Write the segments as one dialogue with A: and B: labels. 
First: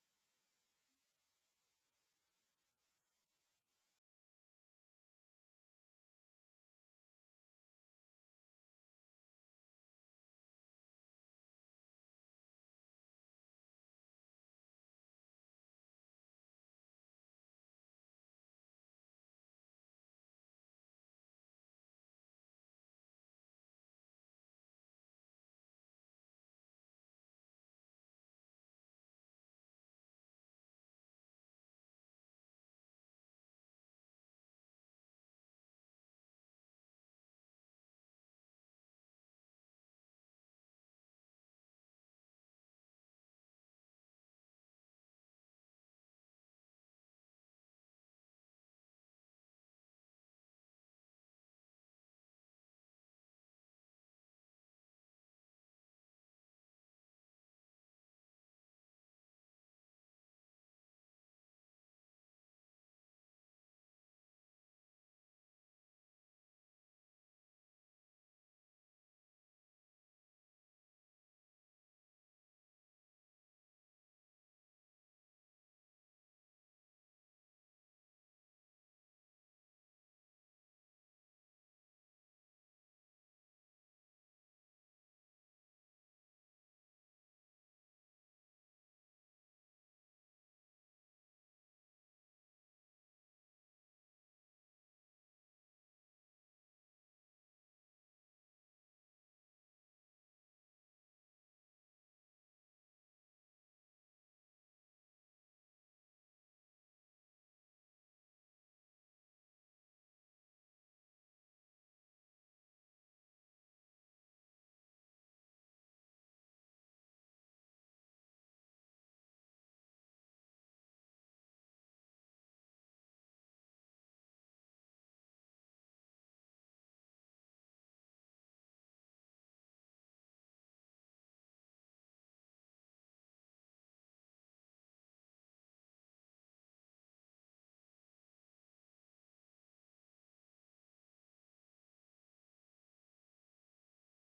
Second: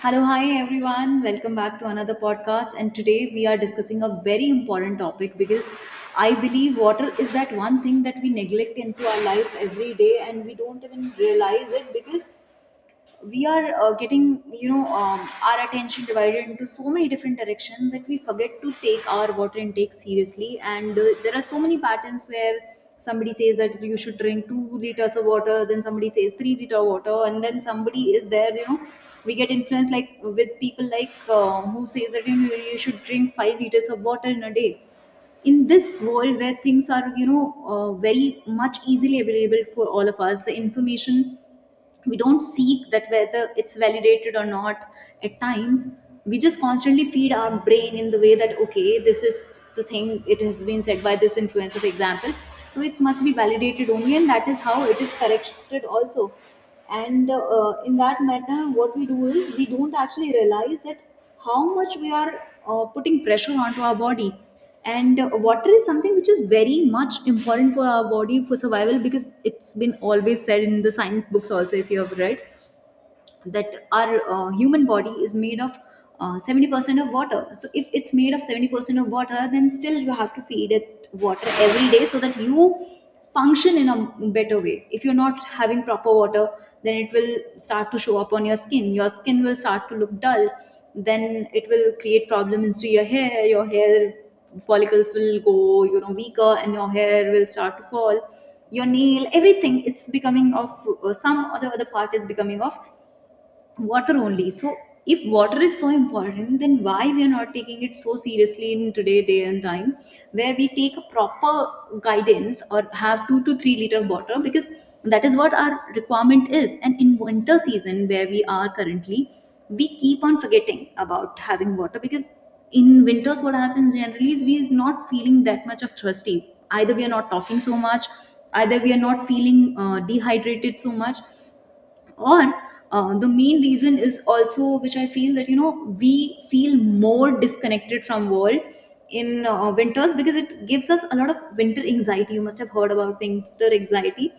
A: Hello, hi everyone. Welcome back to another podcast. And today we are discussing a very important topic because I believe water is that one thing that we neglect into our life every day and we don't even realize it because we are getting our attention divided into so many different directions that we forget to take our water intake seriously, and there are so many patterns where somebody says that you should drink 2 liters of water, then somebody says 3 liter of water, and then somebody is there, you know, we get influenced like with people like who says that you, know, you should drink 5 liters of water in a day. In this world where things are, you know, very much easily available for all of us, the information, we don't seek that whether it's validated or not at times. We just constantly feed our brain in the way that, okay, this is the thing, it has been said by this influencer, for example, so it must be validated only, and that is how it is corrected also. And in that matter, what we do is we don't actually realize that how much we are putting pressure onto our body. And water is something which is very much important for our body for survival, because it's been always said in the science books also, if you have read, that our human body is made of 70% of water. So if it's made of 70% of water, then still you have to feed it water every day so that you function in a better way. If you're not having proper water, then it will start to show up on your skin. Your skin will start to look dull. Then it will create problems to your hair. Your hair follicles will go, you know, weaker, and your hair will start to fall. Your nail, everything, it's becoming of some or the other part is becoming off water only. So if water is so important, then why we are not taking it so seriously in today day and time, where we take a proper guidance or have 2 to 3 liter of water, because that is what our requirement is. And in winter season, where we are currently, we keep on forgetting about having water, because in winters what happens generally is we is not feeling that much of thirsty, either we are not talking so much, either we are not feeling dehydrated so much, or the main reason is also which I feel that, you know, we feel more disconnected from world in winters, because it gives us a lot of winter anxiety. You must have heard about winter anxiety,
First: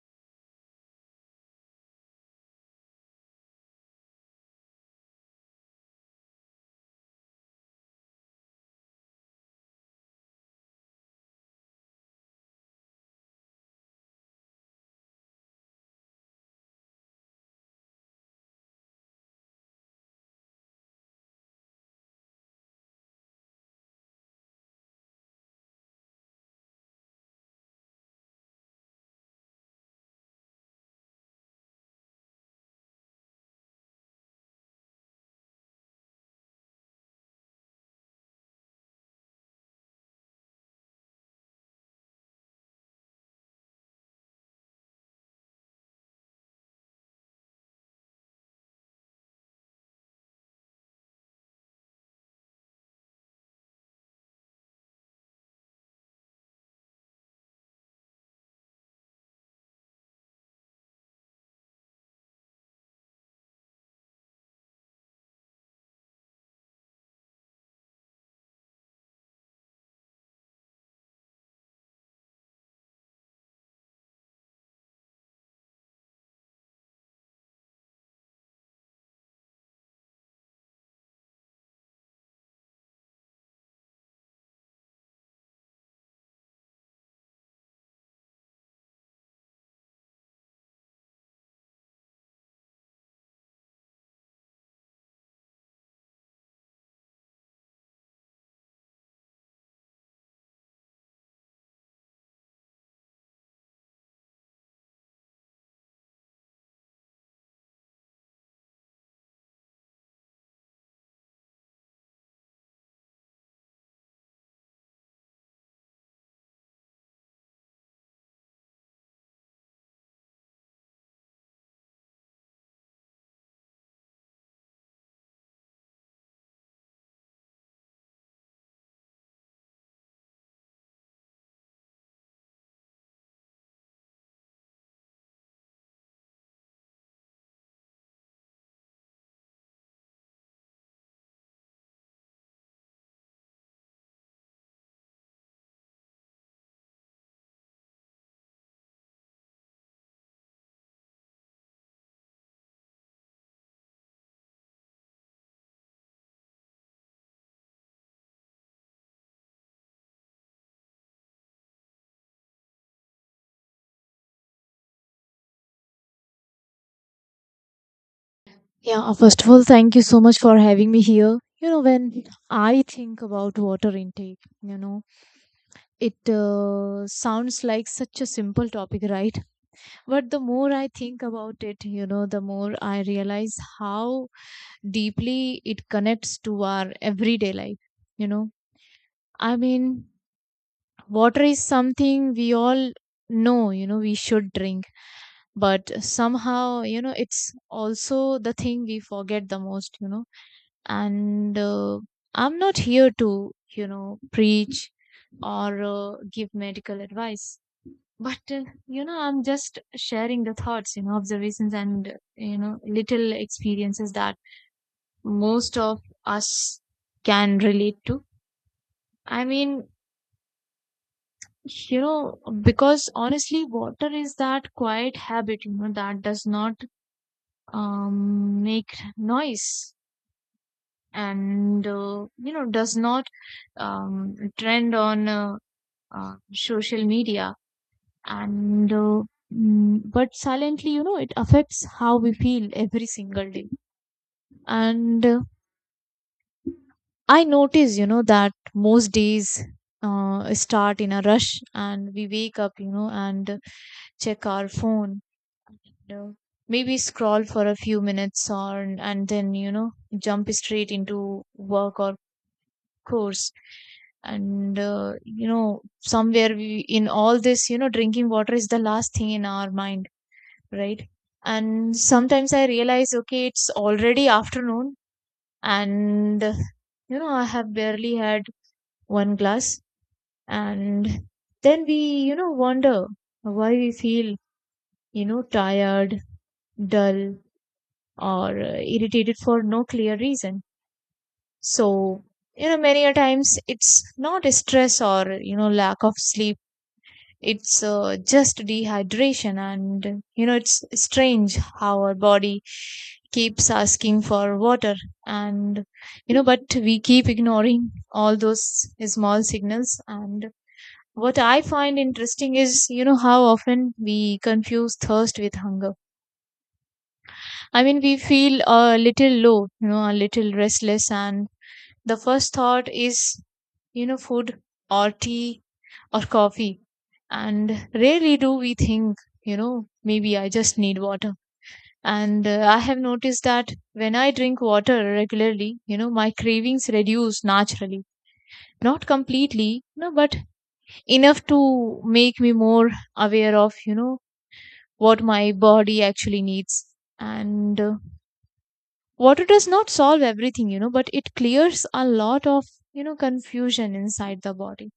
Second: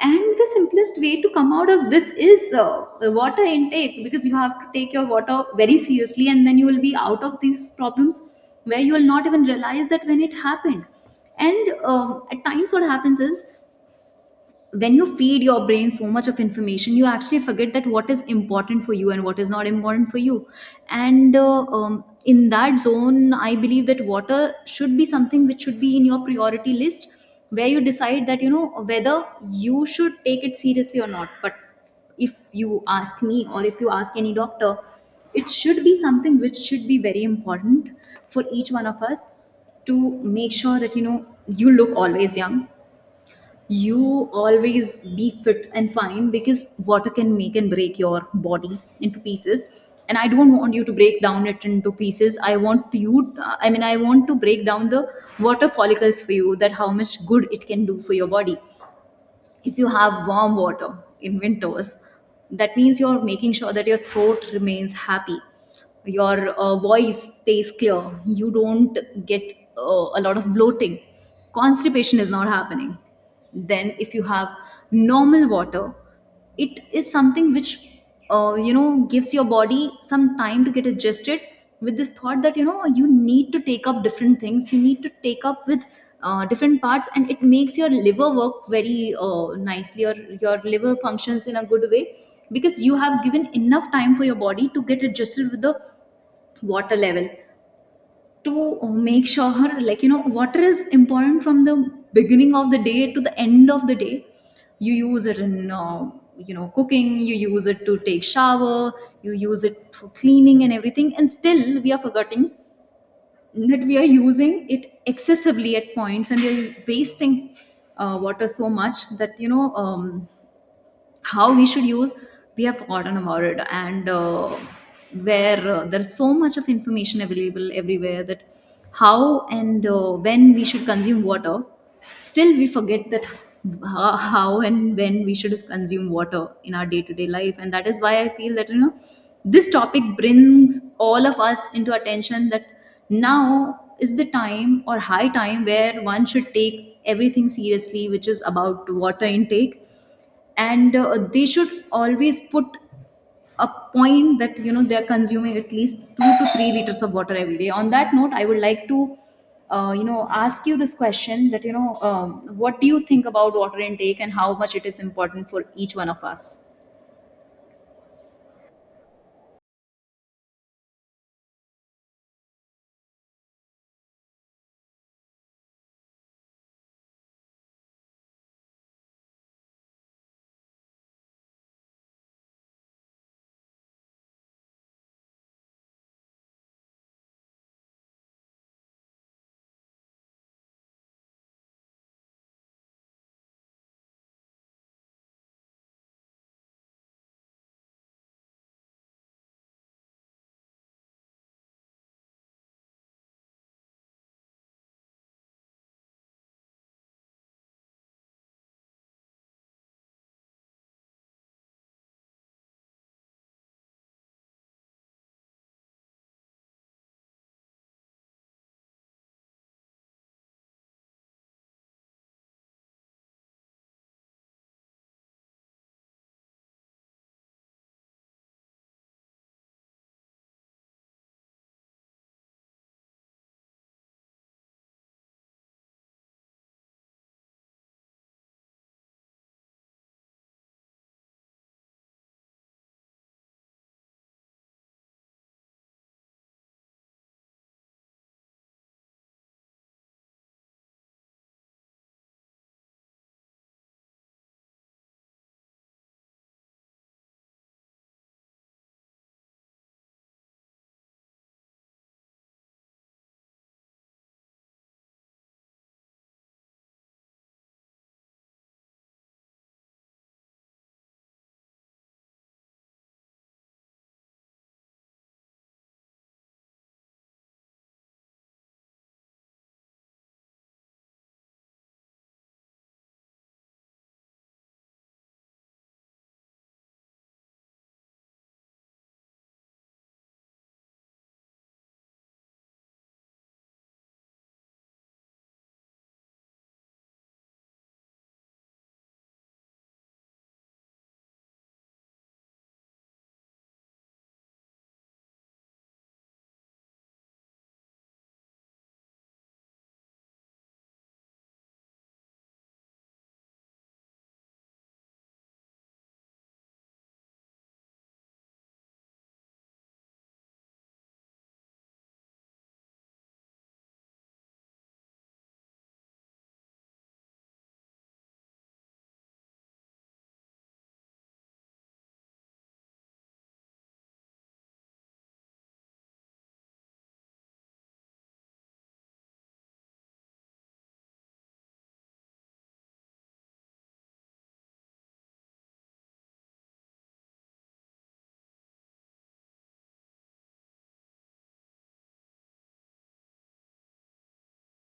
A: and the simplest way to come out of this is water intake, because you have to take your water very seriously, and then you will be out of these problems where you will not even realize that when it happened. And at times what happens is when you feed your brain so much of information, you actually forget that what is important for you and what is not important for you. And in that zone, I believe that water should be something which should be in your priority list, where you decide that, you know, whether you should take it seriously or not. But if you ask me or if you ask any doctor, it should be something which should be very important for each one of us, to make sure that, you know, you look always young, you always be fit and fine, because water can make and break your body into pieces, and I don't want you to break down it into pieces. I want you, I mean, I want to break down the water follicles for you, that how much good it can do for your body. If you have warm water in winters, that means you're making sure that your throat remains happy, your voice stays clear, you don't get a lot of bloating, constipation is not happening. Then if you have normal water, it is something which you know, gives your body some time to get adjusted with this thought that, you know, you need to take up different things, you need to take up with different parts, and it makes your liver work very nicely, or your liver functions in a good way, because you have given enough time for your body to get adjusted with the water level. To make sure, like, you know, water is important from the beginning of the day to the end of the day. You use it in you know, cooking, you use it to take shower, you use it for cleaning and everything, and still we are forgetting that we are using it excessively at points, and we are wasting water so much that, how we should use, we have forgotten about it. And where there's so much of information available everywhere, that how and when we should consume water, still we forget that how and when we should consume water in our day-to-day life. And that is why I feel that, you know, this topic brings all of us into attention, that now is the time or high time where one should take everything seriously, which is about water intake. And they should always put a point that, you know, they're consuming at least 2 to 3 liters of water every day. On that note, I would like to you know, ask you this question, that what do you think about water intake and how much it is important for each one of us?
B: Yeah, first of all, thank you so much for having me here. When I think about water intake, it sounds like such a simple topic, right? But the more I think about it, the more I realize how deeply it connects to our everyday life. You know, I mean, water is something we all know, we should drink, but somehow, it's also the thing we forget the most. And I'm not here to preach or give medical advice but I'm just sharing the thoughts, observations, and little experiences that most of us can relate to. I mean, because honestly water is that quiet habit, that does not make noise, and does not trend on social media, and uh, but silently, it affects how we feel every single day. And I notice, that most days start in a rush and we wake up and check our phone, you know, maybe scroll for a few minutes, or and then jump straight into work or course. And somewhere we in all this, drinking water is the last thing in our mind, right? And sometimes I realize, okay, it's already afternoon, and I have barely had one glass. And then we wonder why we feel, tired, dull, or irritated for no clear reason. So, many a times it's not stress or, lack of sleep. It's just dehydration. And, it's strange how our body keeps asking for water. And, but we keep ignoring all those small signals. And what I find interesting is, how often we confuse thirst with hunger. I mean, we feel a little low, a little restless, and the first thought is, food, or tea, or coffee. And rarely do we think, maybe I just need water. And I have noticed that when I drink water regularly, my cravings reduce naturally. Not completely, no, but enough to make me more aware of, what my body actually needs. And water does not solve everything, but it clears a lot of, confusion inside the body.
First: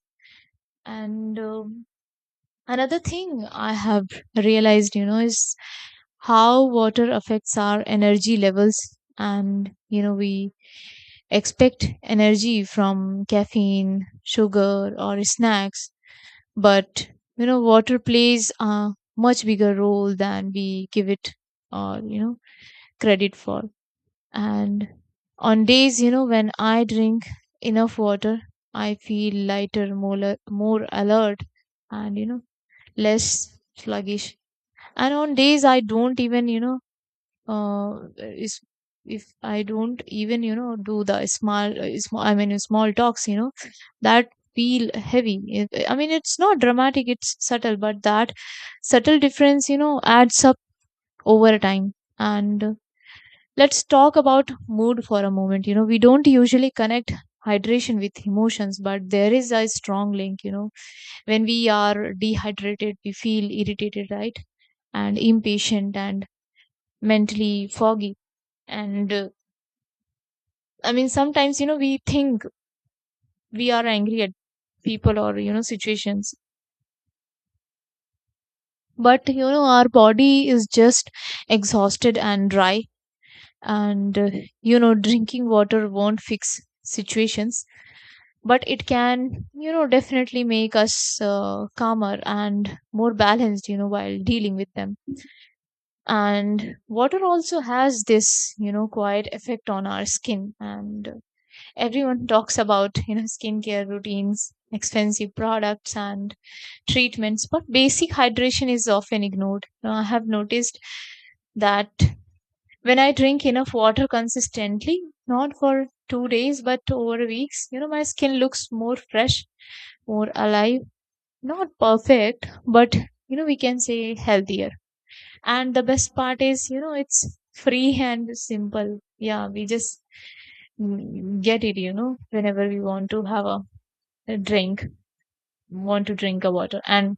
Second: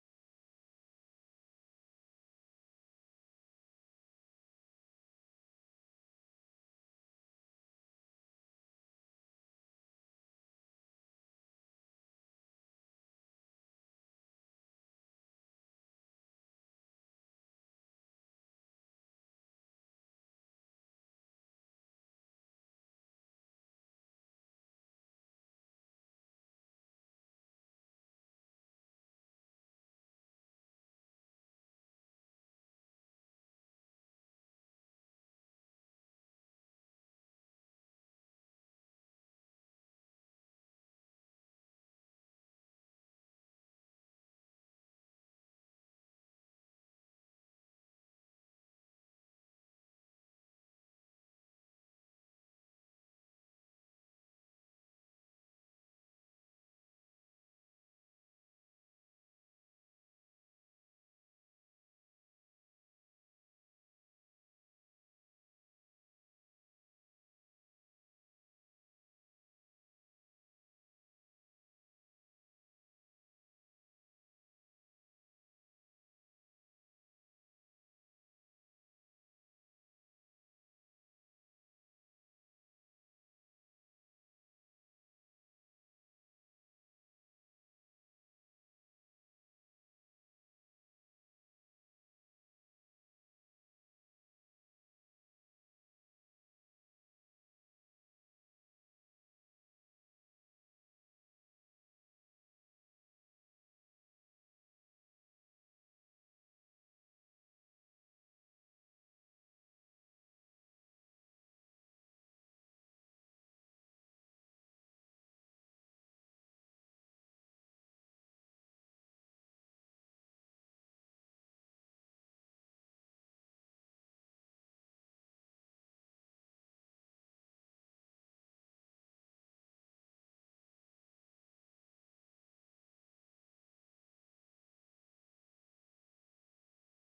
B: And Another thing I have realized, is how water affects our energy levels. And, we expect energy from caffeine, sugar, or snacks. But, water plays a much bigger role than we give it, or, credit for. And on days, when I drink enough water, I feel lighter, more alert, and, less sluggish. And on days I don't even, you know, is if I don't even, do the small, I mean, small talks, that feel heavy. I mean, it's not dramatic; it's subtle, but that subtle difference, adds up over time. And let's talk about mood for a moment. We don't usually connect hydration with emotions, but there is a strong link. When we are dehydrated, we feel irritated, right? And impatient and mentally foggy. And I mean, sometimes, we think we are angry at people or, situations, but, our body is just exhausted and dry. And, uh, drinking water won't fix situations, but it can, definitely make us calmer and more balanced, while dealing with them. And water also has this, quiet effect on our skin. And everyone talks about, skincare routines, expensive products, and treatments, but basic hydration is often ignored. Now, I have noticed that when I drink enough water consistently, not for 2 days but over weeks, my skin looks more fresh, more alive, not perfect, but we can say healthier. And the best part is, it's free and simple. Yeah, we just get it, whenever we want to have a drink, want to drink a water. And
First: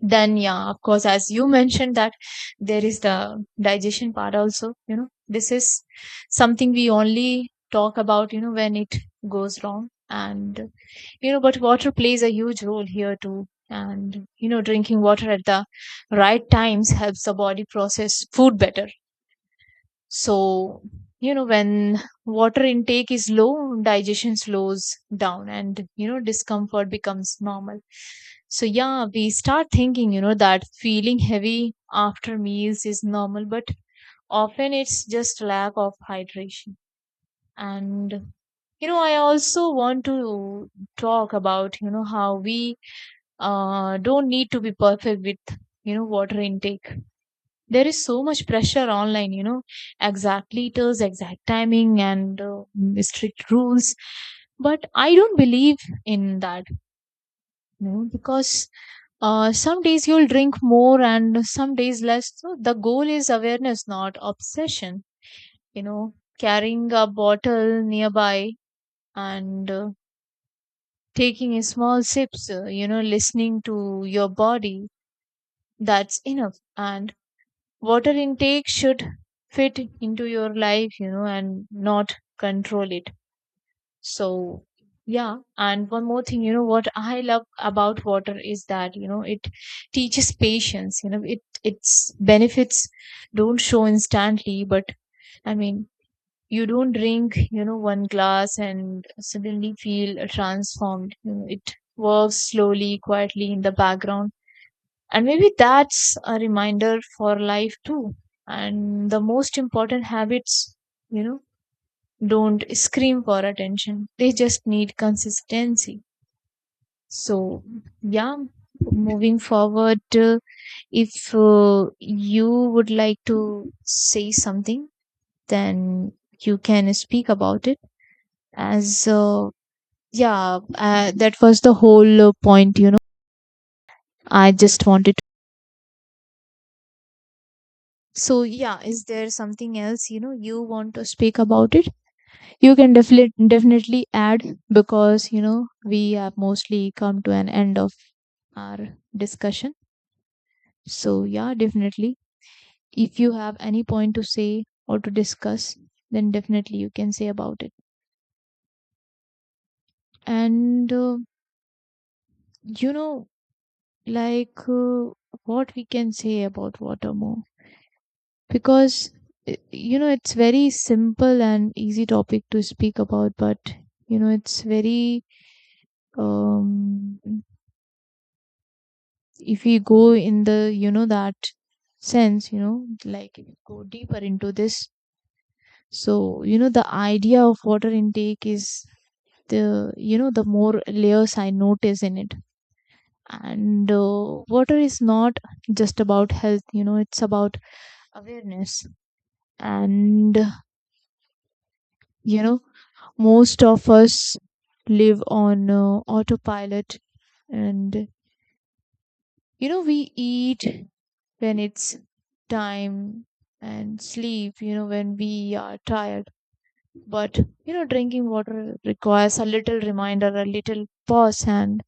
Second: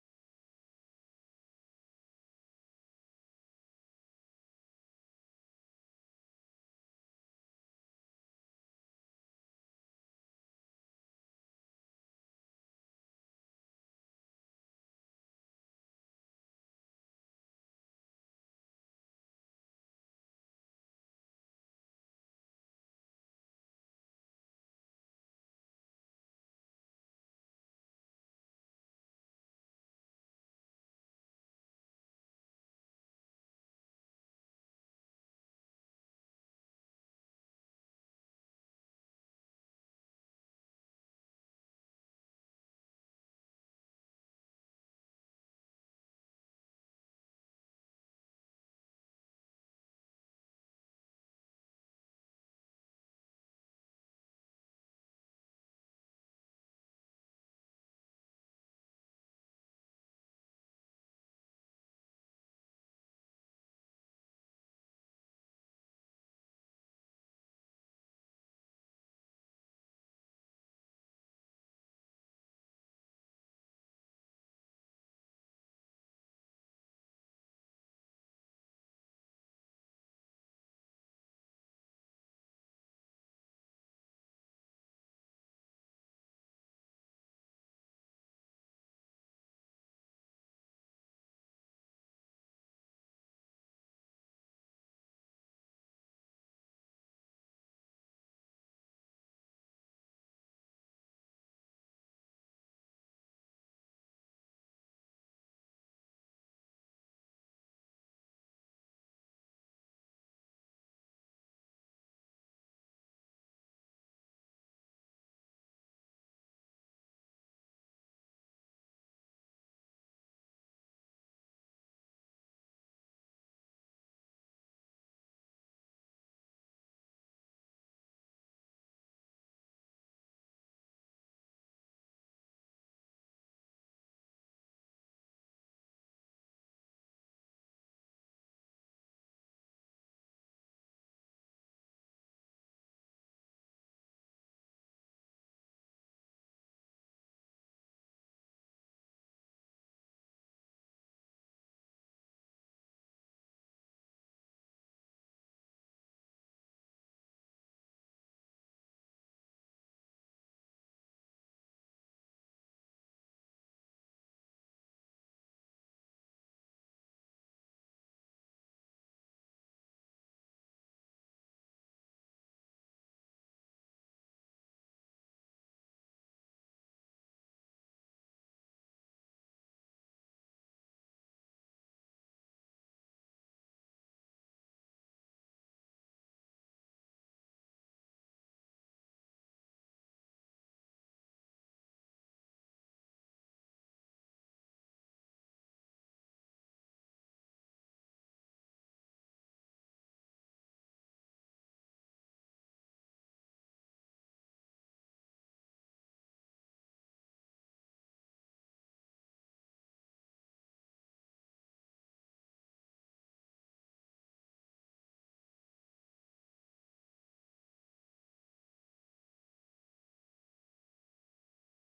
B: then, yeah, of course, as you mentioned, that there is the digestion part also, this is something we only talk about, when it goes wrong. And, but water plays a huge role here too. And, drinking water at the right times helps the body process food better. So, when water intake is low, digestion slows down, and, discomfort becomes normal. So, yeah, we start thinking, that feeling heavy after meals is normal, but often it's just lack of hydration. And, I also want to talk about, how we don't need to be perfect with, water intake. There is so much pressure online, exact liters, exact timing, and strict rules. But I don't believe in that, because some days you'll drink more and some days less. So the goal is awareness, not obsession. you know carrying a bottle nearby, and taking a small sips, listening to your body. That's enough. And water intake should fit into your life, and not control it. So, yeah. And one more thing, what I love about water is that, it teaches patience. It, its benefits don't show instantly. But I mean, you don't drink, one glass and suddenly feel transformed. It works slowly, quietly, in the background. And maybe that's a reminder for life too. And the most important habits, you know don't scream for attention. They just need consistency. So, yeah, moving forward, if you would like to say something, then you can speak about it. As yeah, that was the whole point, I just wanted. So yeah, is there something else you want to speak about it? You can definitely add, because we have mostly come to an end of our discussion. So yeah, definitely. If you have any point to say or to discuss, then definitely you can say about it. And you know, like uh, what we can say about water more? Because i- it's very simple and easy topic to speak about, but it's very um if we go in the, that sense, like if we go deeper into this. So, the idea of water intake is the, the more layers I notice in it. And water is not just about health, it's about awareness. And, you know most of us live on, autopilot. And, we eat when it's time, and sleep, when we are tired. But, drinking water requires a little reminder, a little pause, and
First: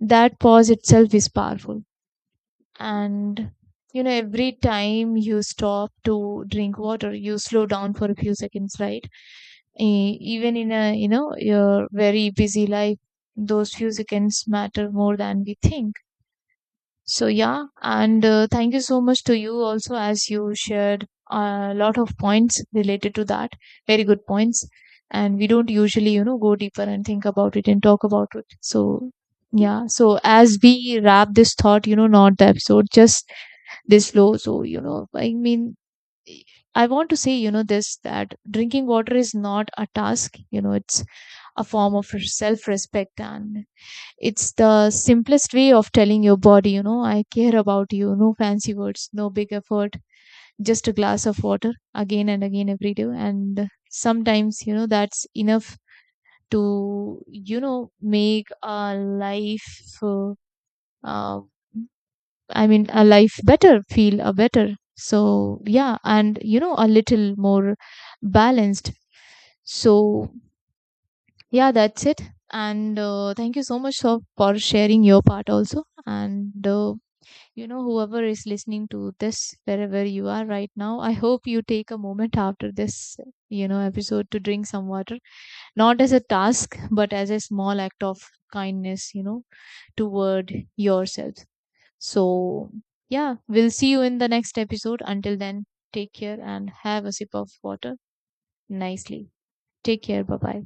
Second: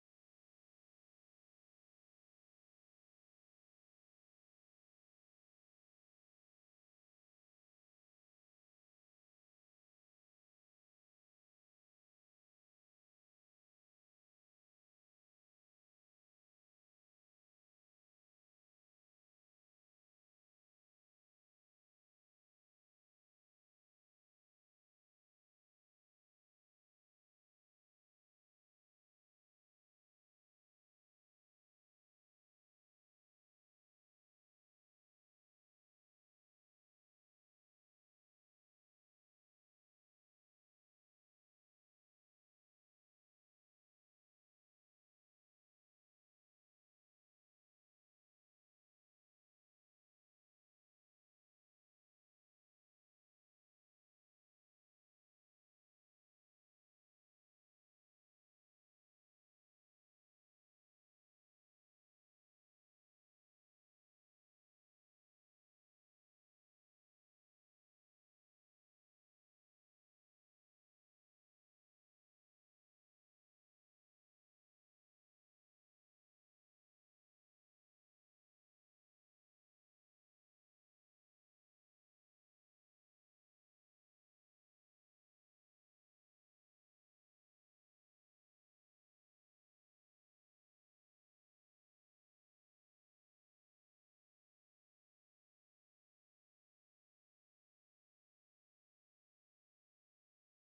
B: that pause itself is powerful. And, every time you stop to drink water, you slow down for a few seconds, right? Even in a, your very busy life, those few seconds matter more than we think. So yeah. and thank you so much to you also, as you shared a lot of points related to that. Very good points. And we don't usually, go deeper and think about it and talk about it. So yeah, so as we wrap this thought, not the episode, just this low. So, I mean, I want to say, this, that drinking water is not a task, it's a form of self respect. And it's the simplest way of telling your body, I care about you. No fancy words, no big effort, just a glass of water again and again every day. And sometimes, that's enough to, make a life. Uh, I mean, a life better, feel a better. So, yeah, and a little more balanced. So, yeah, that's it. And thank you so much for sharing your part also. And, whoever is listening to this, wherever you are right now, I hope you take a moment after this, episode to drink some water, not as a task, but as a small act of kindness, toward yourself. So, yeah, we'll see you in the next episode. Until then, take care and have a sip of water nicely. Take care. Bye bye.